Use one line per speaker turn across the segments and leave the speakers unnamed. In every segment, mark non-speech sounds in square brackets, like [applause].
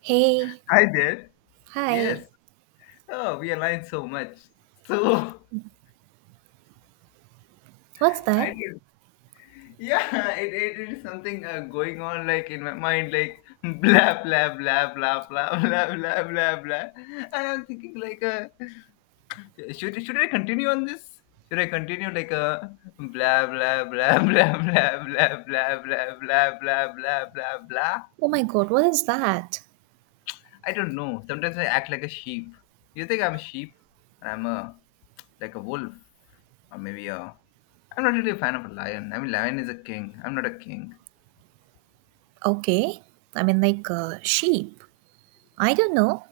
Hey,
Hi there.
hi.
Yes. Oh, we align so much. So [laughs]
What's
I
that?
did. Yeah, [laughs] it is something going on like in my mind, like [laughs] blah blah blah blah blah [laughs] blah blah blah blah, and I'm thinking like, [laughs] should I continue on this? Should I continue like blah blah blah [laughs] blah blah blah blah blah blah blah blah blah blah?
Oh my god, what is that?
I don't know. Sometimes I act like a sheep. You think I'm a sheep? And I'm a like a wolf. Or maybe a I'm not really a fan of a lion. I mean, lion is a king. I'm not a king.
Okay. I mean like sheep. I don't know.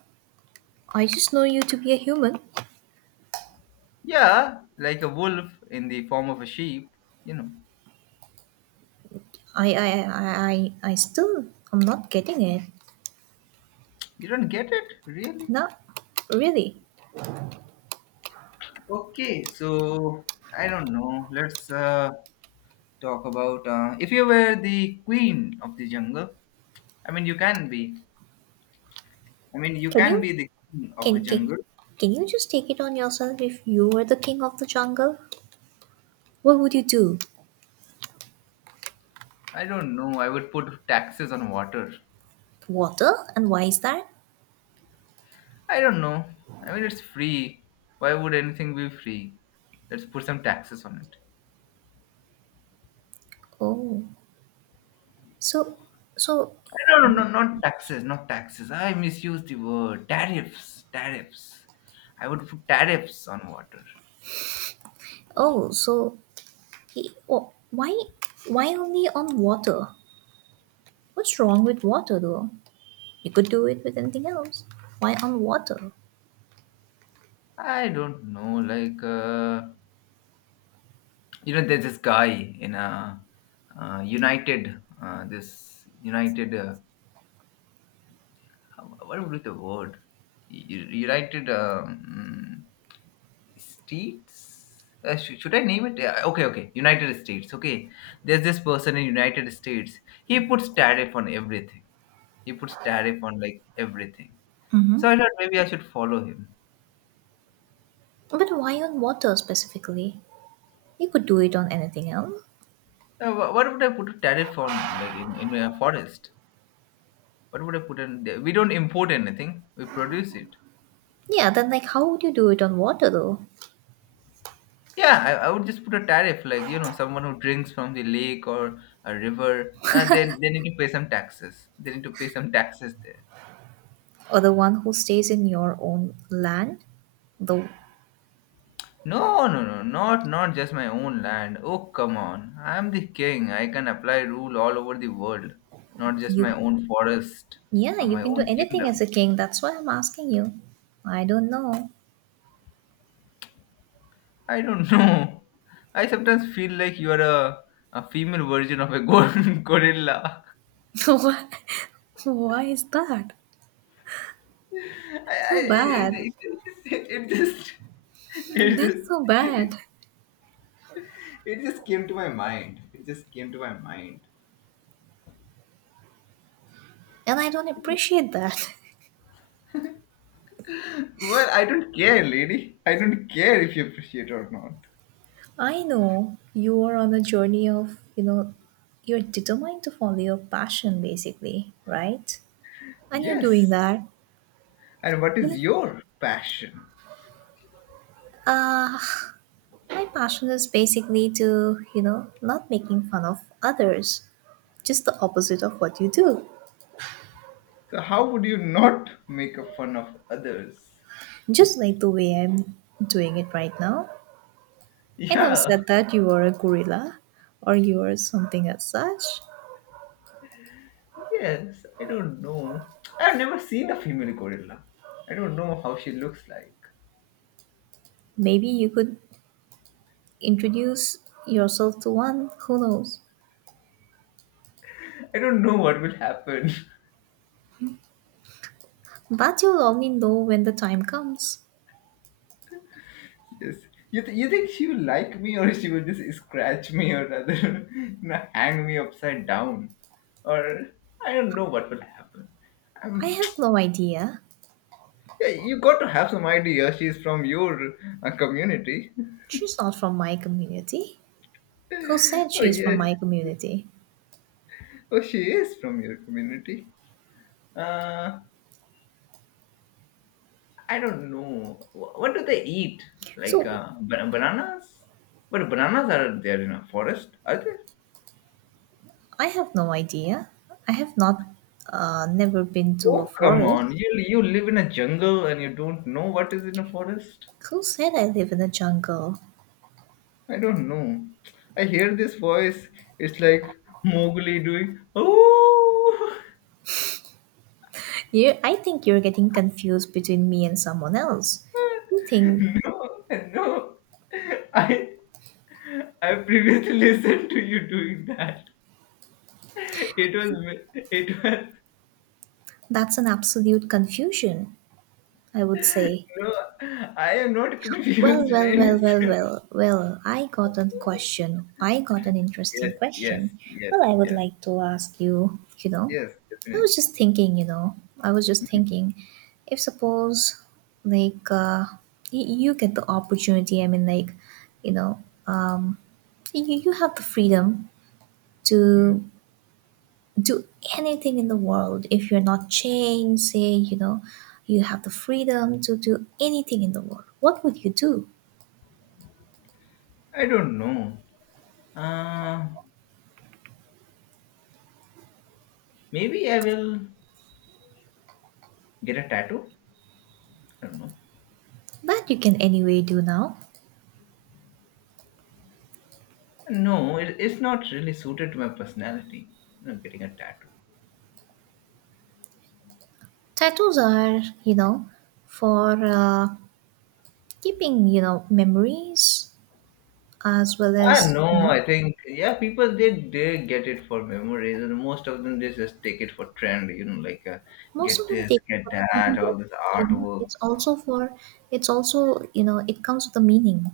I just know you to be a human.
Yeah, like a wolf in the form of a sheep you know
I still I'm not getting it.
you don't get it, really.
No. Really.
Okay, so I don't know. Let's talk about if you were the queen of the jungle. I mean you can be i mean you
Can
can
you
be the queen of a
can, can
jungle.
can you just take it on yourself if you were the king of the jungle? What would you do?
I don't know, I would put taxes on water.
Water? And why is that?
I don't know, I mean it's free. Why would anything be free? Let's put some taxes on it.
Oh. So so
No, no, no, not taxes, not taxes. I misused the word. Tariffs, tariffs. I would put tariffs on water.
oh, so he, oh, why only on water? What's wrong with water though? You could do it with anything else. Why on water?
I don't know, like, you know, there's this guy in a United, what would be the word? United States? Should I name it? Yeah, okay, okay. United States. Okay. There's this person in United States. He puts tariff on everything. He puts tariff on like everything.
Mm-hmm.
So I thought maybe I should follow him.
But why on water specifically? You could do it on anything else.
What would I put a tariff on like in a forest? What would I put in there? We don't import anything. We produce it.
Yeah, then like how would you do it on water though?
Yeah, I would just put a tariff like, someone who drinks from the lake or a river, and then they need to pay some taxes. They need to pay some taxes there.
Or the one who stays in your own land? Though
No, no, no, not just my own land. Oh, come on. I'm the king. I can apply rule all over the world, not just my
you.
own forest
Yeah,
or
you
my
can do
own
anything as
kingdom.
a king, that's why I'm asking you. I don't know.
I don't [laughs] know. I sometimes feel like you are a female version of a [laughs] gorilla.
[laughs] why why is that?
I,
So
it,
bad.
it, it just,
Hmm,
it
that's so
just,
bad.
it just came to my mind. It just came to my mind.
And I don't appreciate that.
Well, I don't care, lady. I don't care if you appreciate or not.
I know you are on a journey of, you know, you're determined to follow your passion basically, right? And you're doing
Yes.
that.
And what
You
is
know,
your passion?
uh, my passion is basically to, you know, not making fun of others, just the opposite of what you do.
So how would you not make a fun of others?
Just like the way I'm doing it right now. I never
Yeah.
said that you are a gorilla or you are something as such.
Yes, I don't know. I've never seen a female gorilla. I don't know how she looks like.
Maybe you could introduce yourself to one, who knows?
I don't know what will happen. [laughs]
But you'll only know when the time comes.
Yes. You think she will like me, or she will just scratch me, or rather [laughs] hang me upside down? Or I don't know what will happen.
I
Um,
have no idea.
[tsk] yeah, you got to have some idea. She's from your community. [laughs]
She's not from my community. Who said
Oh,
she's from my
yes.
community?
Oh, she is from your community. Uh, I don't know. What do they eat? Like
So
bananas? But bananas are there in a forest, are they?
I have no idea. I have not, never been to a
Oh, come on.
forest.
You live in a jungle and you don't know what is in a forest?
Who said I live in a jungle?
I don't know. I hear this voice. It's like Mowgli doing, oh.
You, I think you're getting confused between me and someone else. You
[laughs]
think
No, no. I I previously [laughs] listened to you doing that. It was
that's an absolute confusion, I would say.
No, I am not
Well,
confused in
well,
any
well, well,
sense.
well, well, I got a question. I got an
Yes,
interesting
yes,
question.
yes,
Well, I would
yes,
like to ask you, you know,
yes, definitely.
I was just thinking, if suppose, like, uh, you get the opportunity, I mean, like, you know, um, you have the freedom
Hmm.
to do anything in the world if you're not chained, say, you know, you have the freedom to do anything in the world. What would you do?
I don't know. Uh, maybe I will get a tattoo. I don't know.
But you can anyway do now.
No, it's not really suited to my personality. You know, getting a tattoo.
Tattoos are, you know, for keeping, you know, memories as well
I don't
as, you
know.
know,
I think yeah, people they get it for memories, and most of them they just take it for trend. You know, like
most of
get
them
this,
take
get
for granted,
that,
but
all this
you know,
artwork.
it's also for, it's also, you know, it comes with a meaning.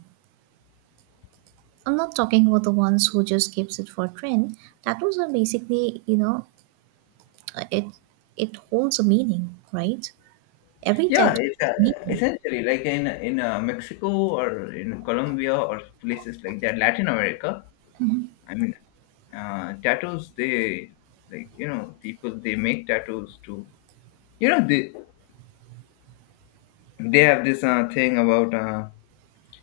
I'm not talking about the ones who just keeps it for trend. Tattoos are basically, you know, uh, it it holds a meaning, right? Every
Yeah,
tattoo
it's
has a meaning.
essentially like in Mexico or in Colombia or places like that, Latin America. I mean, tattoos. They, like, you know, people they make tattoos to, you know, they have this thing about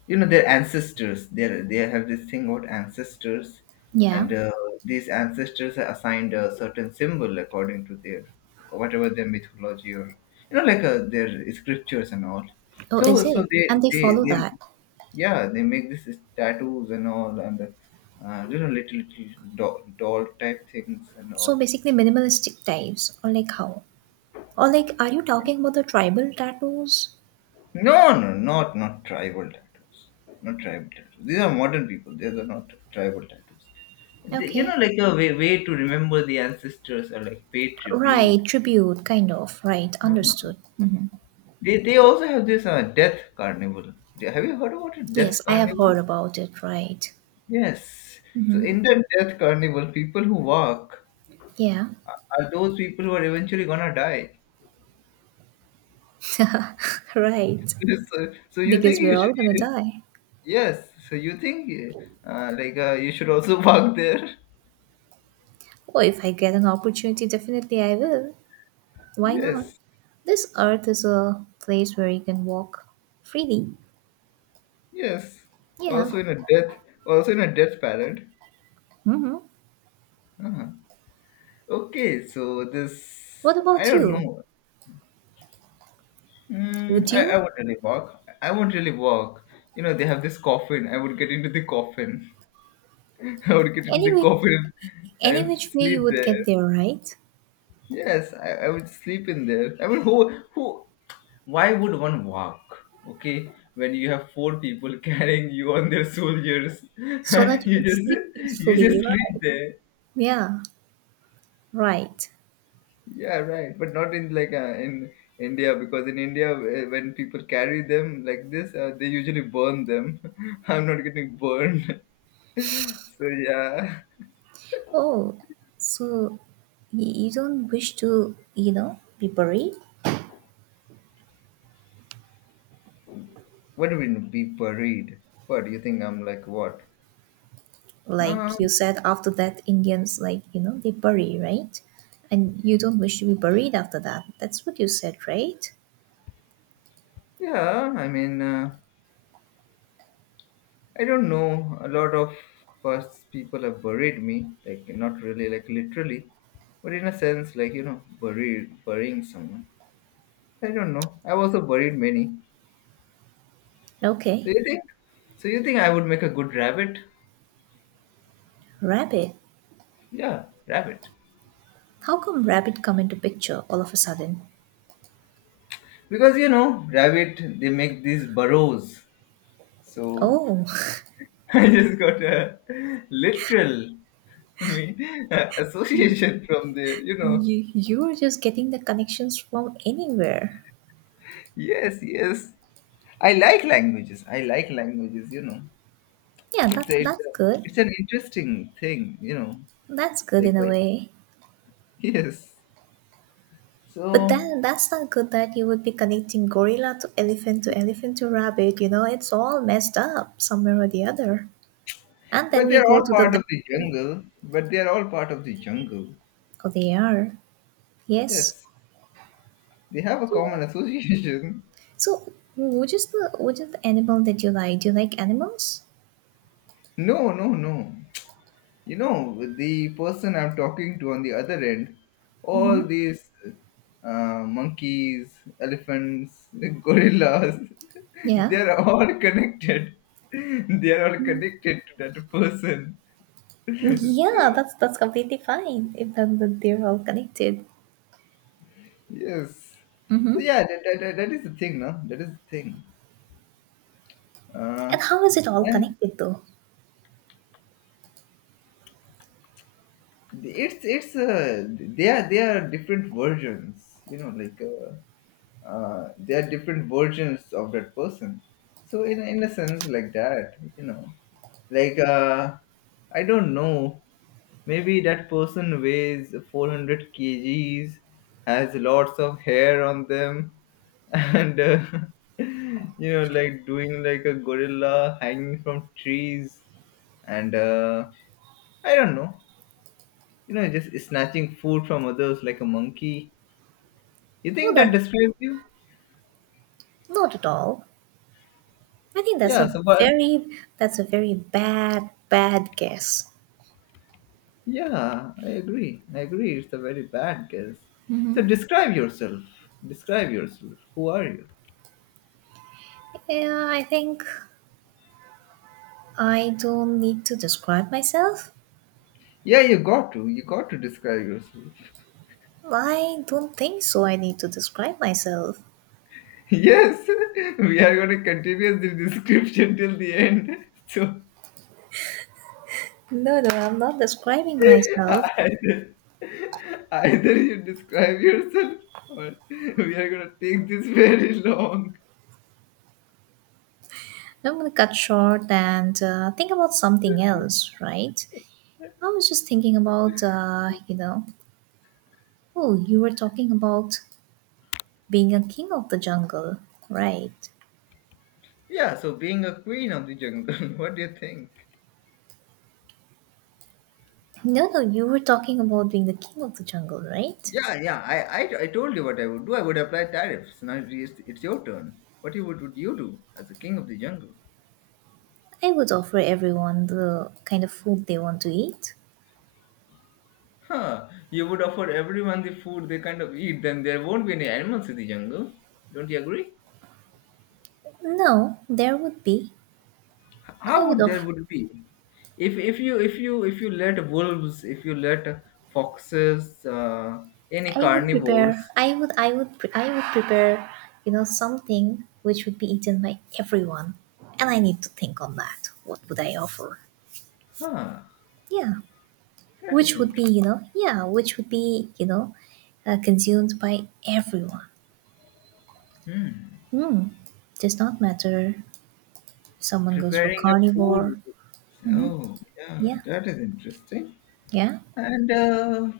you know their ancestors. They have this thing about ancestors,
Yeah.
and these ancestors are assigned a certain symbol according to their, whatever their mythology, or you know like their scriptures and all.
Oh, is
So
it? And
they
they
they
follow
they
that.
yeah they make this is tattoos and all, and you know, little doll type things and
So
all.
basically, minimalistic types, or like how? Or like, are you talking about the tribal tattoos?
No, no, not tribal tattoos. Not tribal tattoos. These are modern people. These are not tribal tattoos. You
Okay.
know, like a way to remember the ancestors, or like pay tribute.
Right, tribute, kind of. Right,
Ah,
understood. Hmm.
they also have this death carnival. Have you heard about it, death
Yes, I have heard
carnival?
about it, right.
Yes. So in the death carnival, people who walk
Yeah.
are those people who are eventually gonna die.
[laughs] Right.
[laughs] So, so you think
Because
you
we're all gonna
should?
die.
Yes. So you think like you should also [laughs] walk there?
Well, if I get an opportunity, definitely I will. Why not?
Yes.
This earth is a place where you can walk freely.
Yes.
Yeah.
Also in a death. Also in a death parade.
Mm-hmm.
Uh-huh. Okay. So
What
this I
about
don't
you?
know.
Would
I
you?
won't really walk. I won't really walk. You know they have this coffin. I would get into the coffin. [laughs] I would get into the
Anyway,
coffin
any
and
which way
sleep
you would get
there.
there, right?
Yes, I would sleep in there. I mean, why would one walk? Okay, when you have four people [laughs] carrying you on their shoulders, [laughs]
So that you can sleep
you
peacefully,
just sleep
right?
there.
Yeah, right.
Yeah, right. But not in like in India, because in India, when people carry them like this, they usually burn them. [laughs] I'm not getting burned. [laughs] So yeah,
Oh, so you don't wish to, you know, be buried?
what do we mean be buried? What do you think? I'm like what? Um,
Like you said, after that, Indians, like, you know, they bury, right? And you don't wish to be buried after that. That's what you said, right?
yeah. I mean. I don't know. A lot of past people have buried me, like not really, like literally, but in a sense, like you know, burying someone. I don't know. I've also buried many. So
Okay.
you think? So you think I would make a good rabbit?
Rabbit.
Yeah, rabbit.
How come rabbit come into picture all of a sudden?
Because you know, rabbit they make these burrows. So
Oh,
[laughs] I just got a literal, I mean, [laughs] association from there, you
[laughs]
know.
you are just getting the connections from anywhere.
Yes, yes. I like languages. I like languages. You know.
Yeah,
it's a, it's
that's
a
good.
it's an interesting thing, you know,
That's good
like
in a way.
yes,
But
so
then that's not good that you would be connecting gorilla to elephant to elephant to rabbit, you know, it's all messed up somewhere or the other. And then
but
we
they're
go
all
to
part
the
of the jungle. But they're all part of the jungle.
oh they are. Yes.
Yes, they have a
So
common association.
so, which is the animal that you like? Do you like animals?
[laughs] No, no, no, you know, the person I'm talking to on the other end, all
Hmm.
these monkeys, elephants, [laughs] gorillas, [laughs]
Yeah.
they're all connected. [laughs] They are all connected to that person. [laughs] So
Yeah, that's completely fine if then they're all connected.
Yes. So
Mm-hmm.
yeah, that is the thing, no? That is the thing. Uh,
And how is it all
and
connected though?
it's they are different versions, you know, like they are different versions of that person. So in a sense like that, you know, like I don't know, maybe that person weighs 400 kgs, has lots of hair on them, and [laughs] you know, like doing like a gorilla hanging from trees, and I don't know, you know, just snatching food from others like a monkey. You
Well,
think that
that,
describes you?
not at all. I think
Yeah, so but
that's a very bad bad guess.
Yeah, I agree. I agree. It's a very bad guess. So describe yourself. Describe yourself. Who are you?
Yeah, I think I don't need to describe myself.
Yeah, you got to. You got to describe yourself. [laughs]
I don't think so. I need to describe myself.
Yes, [laughs] we are going to continue the [laughs] description till the end. [laughs] So
No, no, I'm not describing
[laughs]
myself.
either, either you describe yourself, or [laughs] we are going to take this [laughs] very long.
I'm gonna cut short and think about something else, right? I was just thinking about, you know, oh, you were talking about being a king of the jungle, right?
Yeah, so being a queen of the jungle, [laughs] what do you think?
No, no, you were talking about being the king of the jungle, right?
Yeah, yeah. I told you what I would do. I would apply tariffs. Now it's your turn. Would you do as the king of the jungle?
I would offer everyone the kind of food they want to eat.
Huh? You would offer everyone the food they kind of eat. Then there won't be any animals in the jungle. Don't you agree?
No, there would be. I
How
would
would there
offer.
would be? If you let wolves, if you let foxes, any
I would prepare.
carnivores.
I would prepare. You know something which would be eaten by everyone, and I need to think on that. What would I offer?
Huh?
Yeah,
That is
which would be
interesting.
you know yeah, which would be you know consumed by everyone.
Hmm.
Hmm. Does not matter. If someone goes for
Preparing a food.
carnivore.
Oh, yeah.
Yeah,
That is interesting.
yeah.
And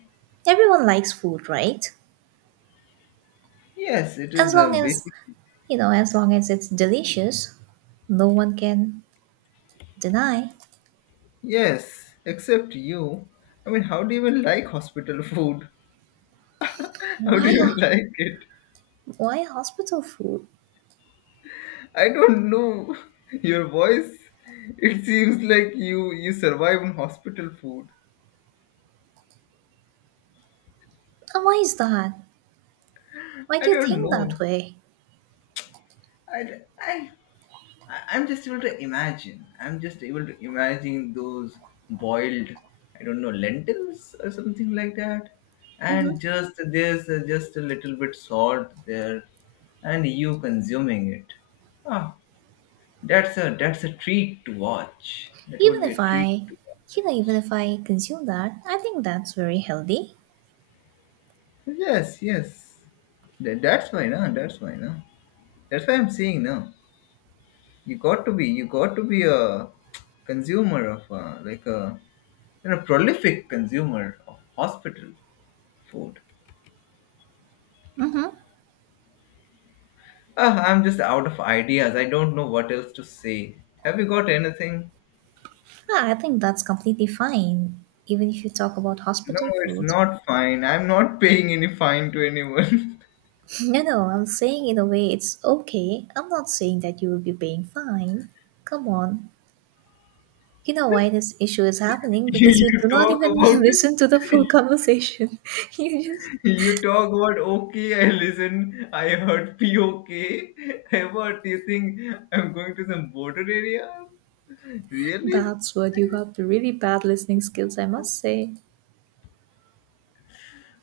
Everyone likes food, right?
yes, it
As
is a
long as
basic.
you know, as long as it's delicious, no one can deny.
Yes, except you. I mean, how do you even like hospital food? [laughs] How do
Why,
you [laughs] like it?
why hospital food?
I don't know. Your voice, it seems like you survive on hospital food.
And why is that? Why do
I
you
don't
think that
know.
way?
I, I I'm just able to imagine. I'm just able to imagine those boiled, I don't know, lentils or something like that. And
Hmm.
just there's just a little bit salt there, and you consuming it. Ah, that's a treat to watch. That would
Even
be
if
a treat
I,
to
you know,
watch.
even if I consume that, I think that's very healthy.
Yes, yes. That, that's why, no. That's why, no. That's why I'm saying, no. You got to be, you got to be a consumer of like a you're a prolific consumer of hospital food.
Mm-hmm.
Ah, I'm just out of ideas. I don't know what else to say. Have you got anything?
I think that's completely fine. Even if you talk about
No,
hospital
it's
foods. [laughs]
not fine. I'm not paying any fine to anyone.
No, no, I'm saying in a way it's okay. I'm not saying that you will be paying fine. Come on, you know why this issue is happening?
[laughs] you
Because you do
you
not
talk
even [laughs]
about it.
listen to the full conversation. [laughs] You just.
You talk about, okay, I listen, I heard POK. [laughs] What do you think I'm going to some border area? Really?
That's what you got the really bad listening skills, I must say.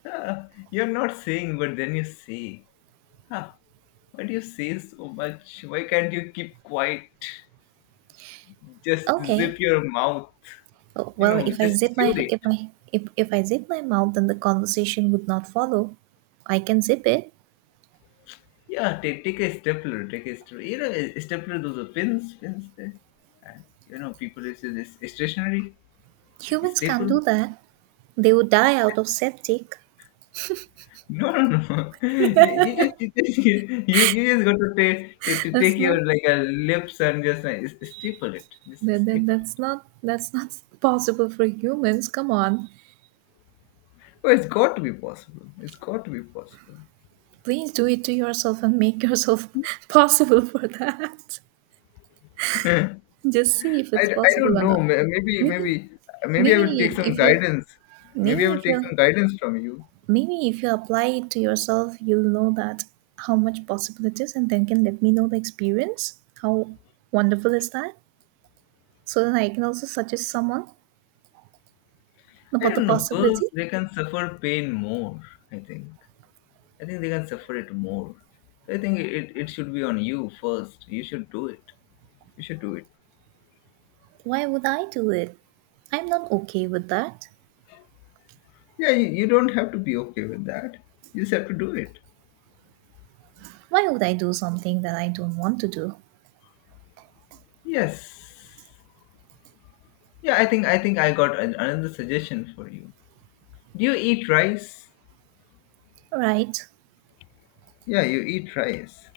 Ah, you're not saying, but then you say. Huh. Why do you say so much? Why can't you keep quiet? Just zip
Okay.
your mouth.
Oh,
You
well,
know, just chew it.
if I zip my mouth, then the conversation would not follow. I can zip it.
Yeah, take a stapler, take a stapler. You know, a stapler, those are pins, pins there. And you know, people use this stationery, like
Humans can't do
staples.
that. They would die out of septic.
No, no, no. [laughs] You just got to
[laughs]
take
That's
your
not
like lips and just like, staple it. Just staple it.
that's not, that's not possible for humans. Come on.
Oh, it's got to be possible. It's got to be possible.
Please do it to yourself and make yourself [laughs] possible for that. Just see if
I,
it's
I
possible
don't
or
know.
not.
May- Maybe
You can
maybe maybe I will take
maybe
some
if you
guidance. Maybe I
maybe
will
if
take
you
some guidance from you.
Maybe if you apply it to yourself, you'll know that how much possible it is, and then can let me know the experience. How wonderful is that? So then I can also suggest someone
I
about the
don't know.
possibility.
Girls, they can suffer pain more. I think. I think they can suffer it more. So I think it should be on you first. You should do it. You should do it.
Why would I do it? I'm not okay with that.
Yeah, you don't have to be okay with that. You just have to do it.
Why would I do something that I don't want to do?
Yes. Yeah, I think I got another suggestion for you. Do you eat rice?
Right?
Yeah, you eat rice.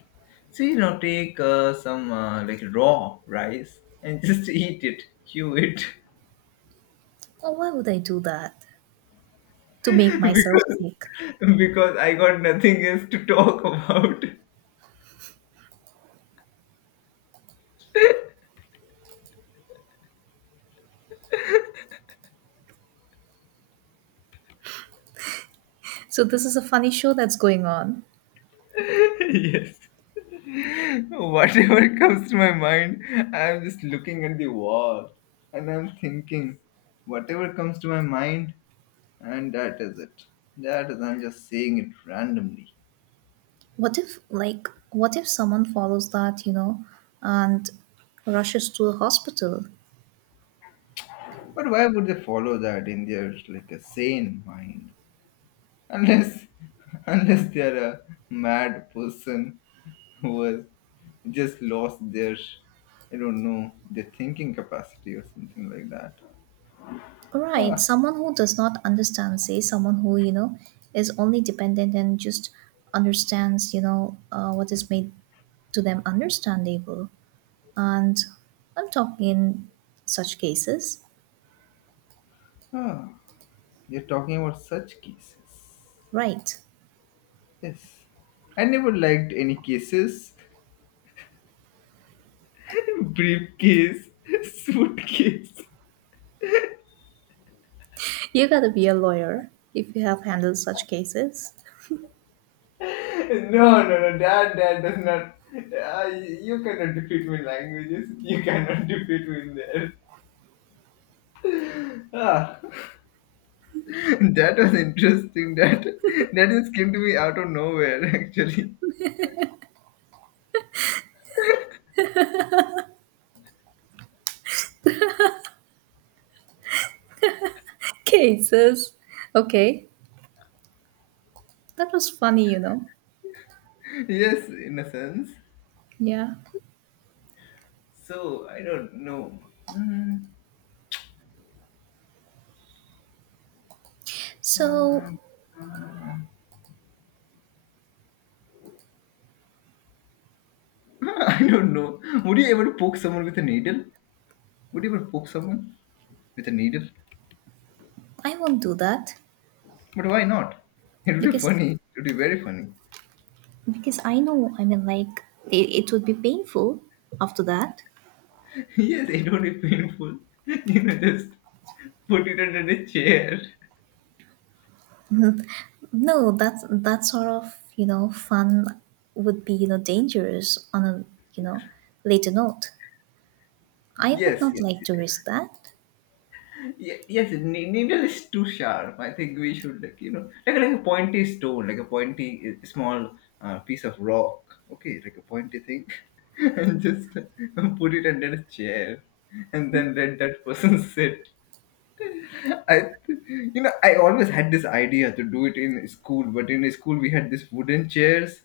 So you know, take some like raw rice and just [laughs] eat it, chew it,
Or why would I do that?
[laughs]
To make myself
because
sick.
I got nothing else to talk about.
So this is a funny show that's going on.
[laughs] yes, whatever comes to my mind, I'm just looking at the wall and I'm thinking, whatever comes to my mind, and that is it. That is, I'm just saying it randomly.
What if, like, what if someone follows that, you know, and rushes to a hospital?
But why would they follow that in their like a sane mind? Unless [laughs] unless they are a mad person who has just lost their, I don't know, their thinking capacity or something like that.
Right,
ah,
someone who does not understand, say, someone who, you know, is only dependent and just understands, you know, what is made to them understandable. And I'm talking in such cases,
ah. You're talking about such cases.
right?
Yes, I never liked any cases. [laughs] briefcase. Suitcase.
You gotta be a lawyer if you have handled such cases.
No, that that does not you cannot defeat me in languages, you cannot [laughs] defeat me in there. ah. [laughs] That was interesting. That just came to me out of nowhere, [laughs] actually.
[laughs] Cases. Okay. That was funny, you know.
Yes, in a sense.
Yeah.
So I don't know. Mm,
So
[laughs] I don't know. Would you ever poke someone with a needle? Would you ever poke someone with a needle?
I won't do that
But why not? It would be
because
funny. It would be very funny.
because I know. I mean, it, it would be painful after that.
[laughs] Yes, it would be painful. [laughs] You know, just put it under the chair. [laughs]
[laughs] No, that that sort of you know fun would be you know dangerous on a you know later note. I would
Yes,
not
yes,
like
yes.
to risk that.
Yes, needle is too sharp. I think we should, like, you know, like a pointy stone, like a pointy small piece of rock. Okay, like a pointy thing, [laughs] and just put it under a chair, and then let that person [laughs] sit. You know, I always had this idea to do it in school, but in school we had these wooden chairs,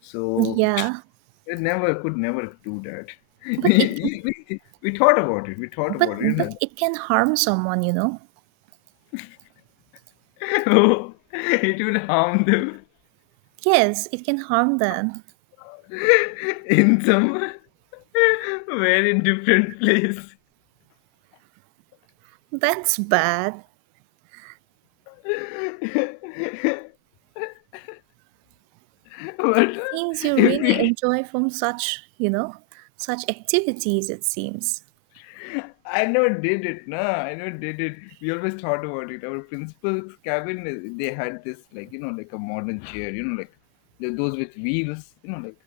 so
Yeah,
[tsk] I never, could never do that. [laughs]
but it can,
We, we thought about it. We thought
but
about it.
but
You
it can harm someone. You know.
know, [laughs] it will harm them.
Yes, it can harm them.
[laughs] in some [laughs] very different place.
[laughs] That's bad.
[laughs] but
Seems you
if
really
we,
enjoy from such you know such activities. It seems.
I never did it, nah, I never did it. We always thought about it. Our principal's cabin, they had this, like, you know, like a modern chair, you know, like those with wheels, you know,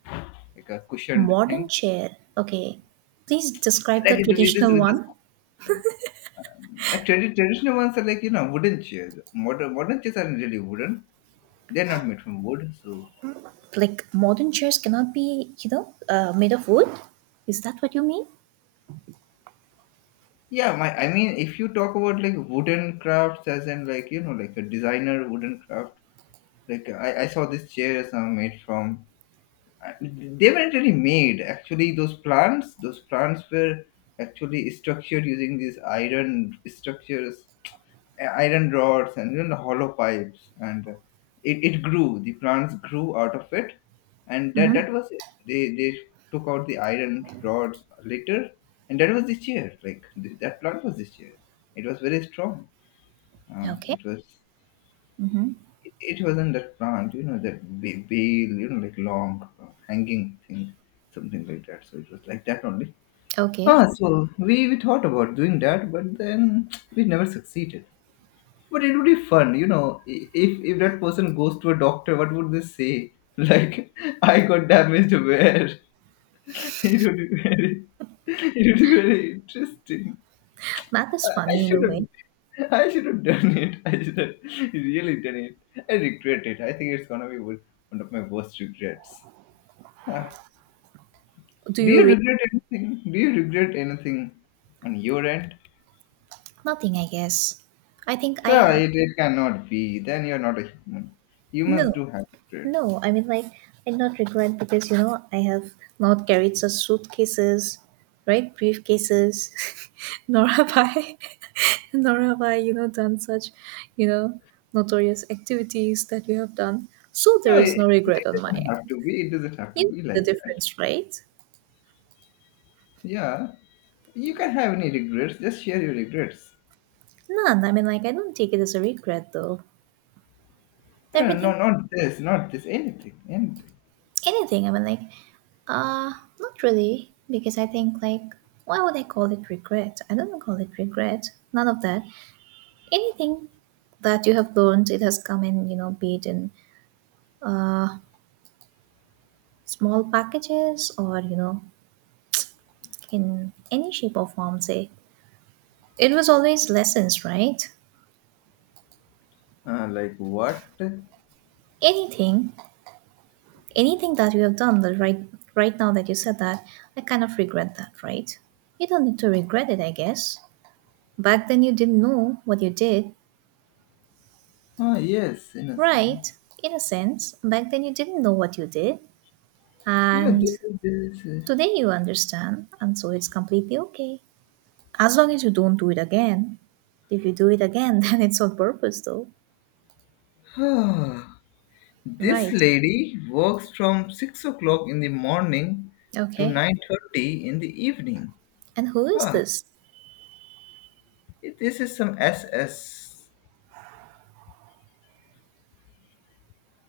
like a cushioned
Modern
thing.
chair. Okay. Please describe the
Like it, with this,
traditional
with this.
one.
The traditional ones are like, you know, wooden chairs. Modern chairs are really wooden. They're not made from wood, so
Like modern chairs cannot be, you know, made of wood. Is that what you mean?
yeah, my I mean, if you talk about like wooden crafts, as in like, you know, like a designer wooden craft, like I saw this chair is made from they weren't really made, actually, those plants, were actually structured using these iron structures, iron rods, and you know, hollow pipes, and it grew, the plants grew out of it, and that
Mm-hmm.
that was it, they took out the iron rods later, and that was the chair. Like that plant was the chair. It was very strong.
Okay.
It was,
Mm-hmm.
it wasn't that plant, you know, that bale, you know, like long hanging thing, something like that. So it was like that only.
Okay.
So we thought about doing that, but then [tsk] we never succeeded. But it would be fun, you know. If that person goes to a doctor, what would they say? Like, [laughs] I got damaged where? [laughs] It would be very, [laughs] it would be very interesting.
That is funny in a way.
I should have done it. [laughs] I should have really done it. I regret it. I think it's gonna be one of my worst regrets. Ah.
Do
Do
you
you
read?
regret anything? Do you regret anything on your end?
Nothing, I guess. I think I
No,
have.
it cannot be. Then you're not a human. You must
No.
do have regrets.
No, I mean like I not regret because you know I have not carried such suitcases, right? Briefcases, [laughs] nor have I, [laughs] nor have I, you know, done such, you know, notorious activities that you have done. So
No,
there is no regret
it
on my
doesn't have
end.
to be. It doesn't have to
You know
be
the
like that.
difference, right?
Yeah, you can have any regrets. Just share your regrets.
None. I mean like I don't take it as a regret though.
No, no,
Everything,
not this, not this. Anything, anything.
anything. I mean uh, not really because I think like why would I call it regret? I don't call it regret. None of that. Anything that you have learned, it has come in, you know, be it in uh, small packages or, you know, in any shape or form, say. It was always lessons, right?
Like what?
Anything, anything that you have done, right now that you said that, I kind of regret that, right? You don't need to regret it, I guess. Back then, you didn't know what you did,
Ah, yes, in a
right?
sense.
In a sense, back then, you didn't know what you did.
You know,
And today, you understand. And so, it's completely okay. As long as you don't do it again. If you do it again, [laughs] then it's on purpose, though.
[sighs] Ah, this
Right.
lady works from 6 o'clock in the morning to
Okay.
9:30 in the evening.
And who is
Huh.
this?
This is some SS.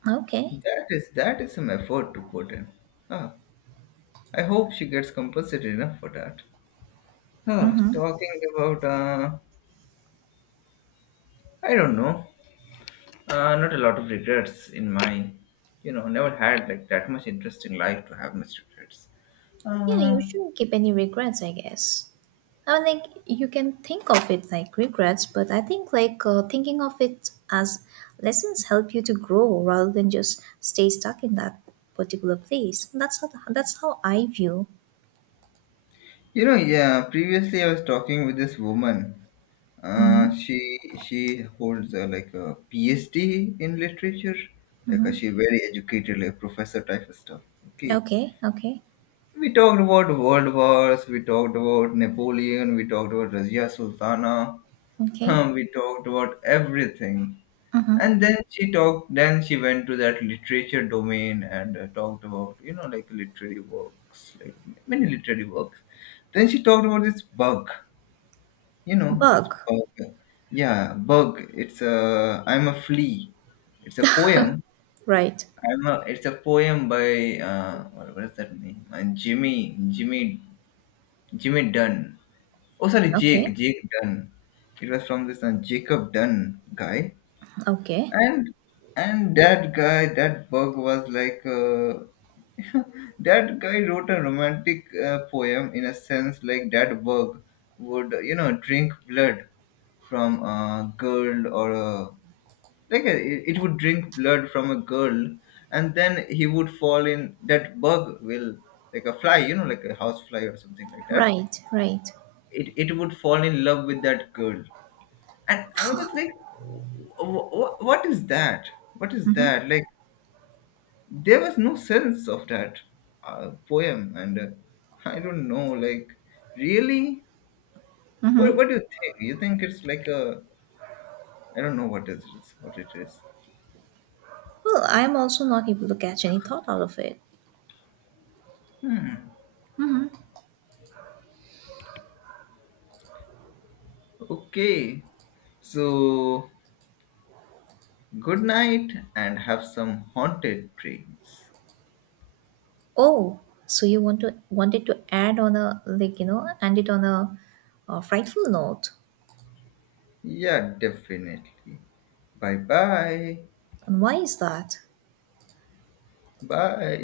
Okay.
That is some effort to put in. Huh. I hope she gets compensated enough for that. Huh.
Mm-hmm.
Talking about I don't know. Not a lot of regrets in mine. You know, never had like that much interesting life to have much regrets.
Yeah, you
Uh,
shouldn't keep any regrets, I guess. I mean, like, you can think of it like regrets, but I think, like, thinking of it as lessons help you to grow rather than just stay stuck in that particular place. That's not, that's how I view.
you know, yeah. Previously, I was talking with this woman.
Mm-hmm.
She holds like a PhD in literature. Like
Mm-hmm.
she very educated, like professor type of stuff. Okay.
Okay. Okay.
We talked about world wars. We talked about Napoleon. We talked about Razia Sultana.
Okay.
[laughs] we talked about everything.
Mm-hmm.
And then she talked, then she went to that literature domain and talked about, you know, like literary works, like many literary works. Then she talked about this bug, you know, this
Bug.
bug. Yeah, bug. It's a I'm a flea, it's a poem.
Right.
I'm a It's a poem by what is that name? Jimmy Jimmy Dunn. Oh, sorry,
Okay.
Jake Dunn. It was from this Jacob Dunn guy.
Okay.
and and that guy, that bug was like, [laughs] that guy wrote a romantic poem, in a sense, like that bug would, you know, drink blood from a girl, or a, like a, it would drink blood from a girl, and then he would fall, in that bug will, like a fly, you know, like a house fly or something like that,
Right, right.
it would fall in love with that girl. And I was like, What is that? What is that?" Like, there was no sense of that poem. And I don't know, like, really?
Mm-hmm.
What do you think? You think it's like a, I don't know what it is, what it is.
Well, I'm also not able to catch any thought out of it.
Okay. So, good night, and have some haunted dreams.
Oh, so you wanted to add on a like you know end it on a frightful note,
Yeah, definitely. Bye. Bye.
and why is that?
Bye.